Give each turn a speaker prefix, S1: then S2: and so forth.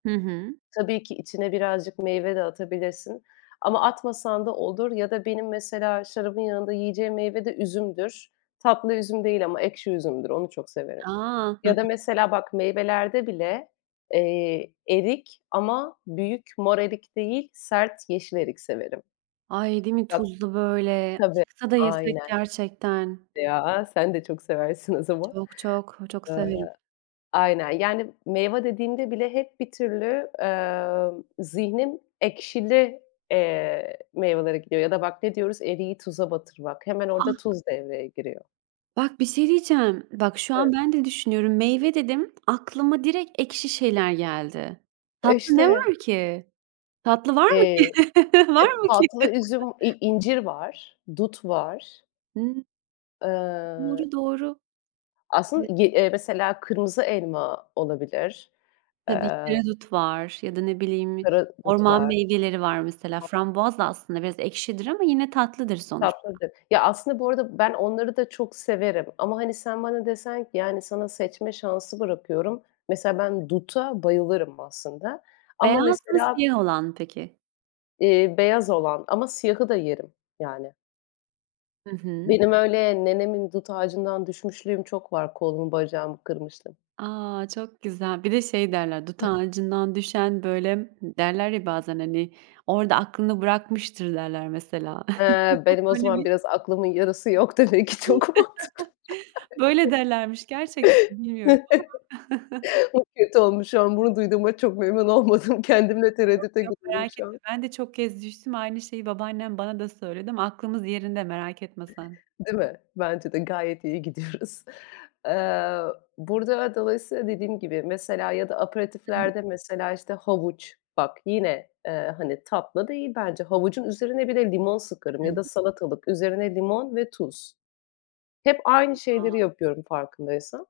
S1: Hı hı.
S2: Tabii ki içine birazcık meyve de atabilirsin ama atmasan da olur ya da benim, mesela, şarabın yanında yiyeceğim meyve de üzümdür. Tatlı üzüm değil ama ekşi üzümdür, onu çok severim.
S1: A! Hı hı.
S2: Ya da, mesela, bak meyvelerde bile, eee, erik ama büyük, mor erik değil, sert, yeşil erik severim.
S1: Ay, değil mi
S2: Bak
S1: tuzlu, böyle?
S2: Tabii,
S1: Çıksa da yesek
S2: aynen.
S1: gerçekten.
S2: Ya, sen de çok seversin o zaman.
S1: Çok, çok. Çok
S2: Iıı,
S1: severim.
S2: aynen. Yani, meyve dediğimde bile hep bir türlü, emm, zihnim ekşili, eee, meyvelere gidiyor ya da bak ne diyoruz, eriği tuza batırmak. Hemen orada
S1: Ah!
S2: tuz devreye giriyor.
S1: Bak, bir şey diyeceğim. Bak, şu an
S2: Evet.
S1: ben de düşünüyorum. Meyve dedim. Aklıma direkt ekşi şeyler geldi.
S2: E,
S1: Tatlı ne
S2: işte.
S1: var ki? Tatlı var mı ki?
S2: Eee,
S1: Var
S2: hep
S1: mı ki?
S2: tatlı üzüm, i incir var, dut var.
S1: Hı.
S2: Iıı
S1: Doğru, doğru. Evet.
S2: Aslın gi eee, mesela, kırmızı elma olabilir.
S1: Tabii ki
S2: Eee
S1: de dut var. Ya da ne bileyim,
S2: Karadut
S1: orman
S2: var.
S1: meyveleri var, mesela. Frambuaz da aslında biraz ekşidir ama yine tatlıdır sonuçta.
S2: Tatlıdır. Ya, aslında bu arada ben onları da çok severim. Ama, hani, sen bana desen ki, yani, "Sana seçme şansı bırakıyorum." Mesela, ben duta bayılırım, aslında. Ama
S1: Beyaz mı,
S2: mesela
S1: siyah olan mı peki?
S2: iii, beyaz olan ama siyahı da yerim, yani.
S1: Hı hı.
S2: Benim öyle nenemin dut ağacından düşmüşlüğüm çok var. Kolumu, bacağımı kırmışlığım.
S1: A! Çok güzel. Bir de şey derler, "Dut ağacından düşen" böyle, derler ya bazen, hani, "Orada aklını bırakmıştır." derler, mesela.
S2: Eee, benim o
S1: Öyle
S2: zaman
S1: bir
S2: biraz aklımın yarısı yok demek ki çok mantıklı.
S1: Böyle derlermiş gerçekten, bilmiyorum ama.
S2: Çok kötü olmuş ama bunu duyduğuma çok memnun olmadım. Kendimle
S1: Yok,
S2: tereddütte
S1: yok
S2: gibiyim
S1: merak
S2: şu
S1: etme.
S2: an.
S1: Ben de çok kez düştüm, aynı şeyi babaannem bana da söyledi ama aklımız yerinde, merak etme sen.
S2: Değil mi? Bence de. Gayet iyi gidiyoruz. Eee, burada dolayısıyla dediğim gibi, mesela, ya da
S1: I hı.
S2: aperitiflerde, mesela, işte, havuç, bak yine, eee, hani, tatlı değil bence. Havucun üzerine bir de limon
S1: I
S2: sıkarım ya da
S1: hı.
S2: salatalık üzerine limon ve tuz. Hep aynı şeyleri
S1: [unintelligible]
S2: yapıyorum farkındaysan.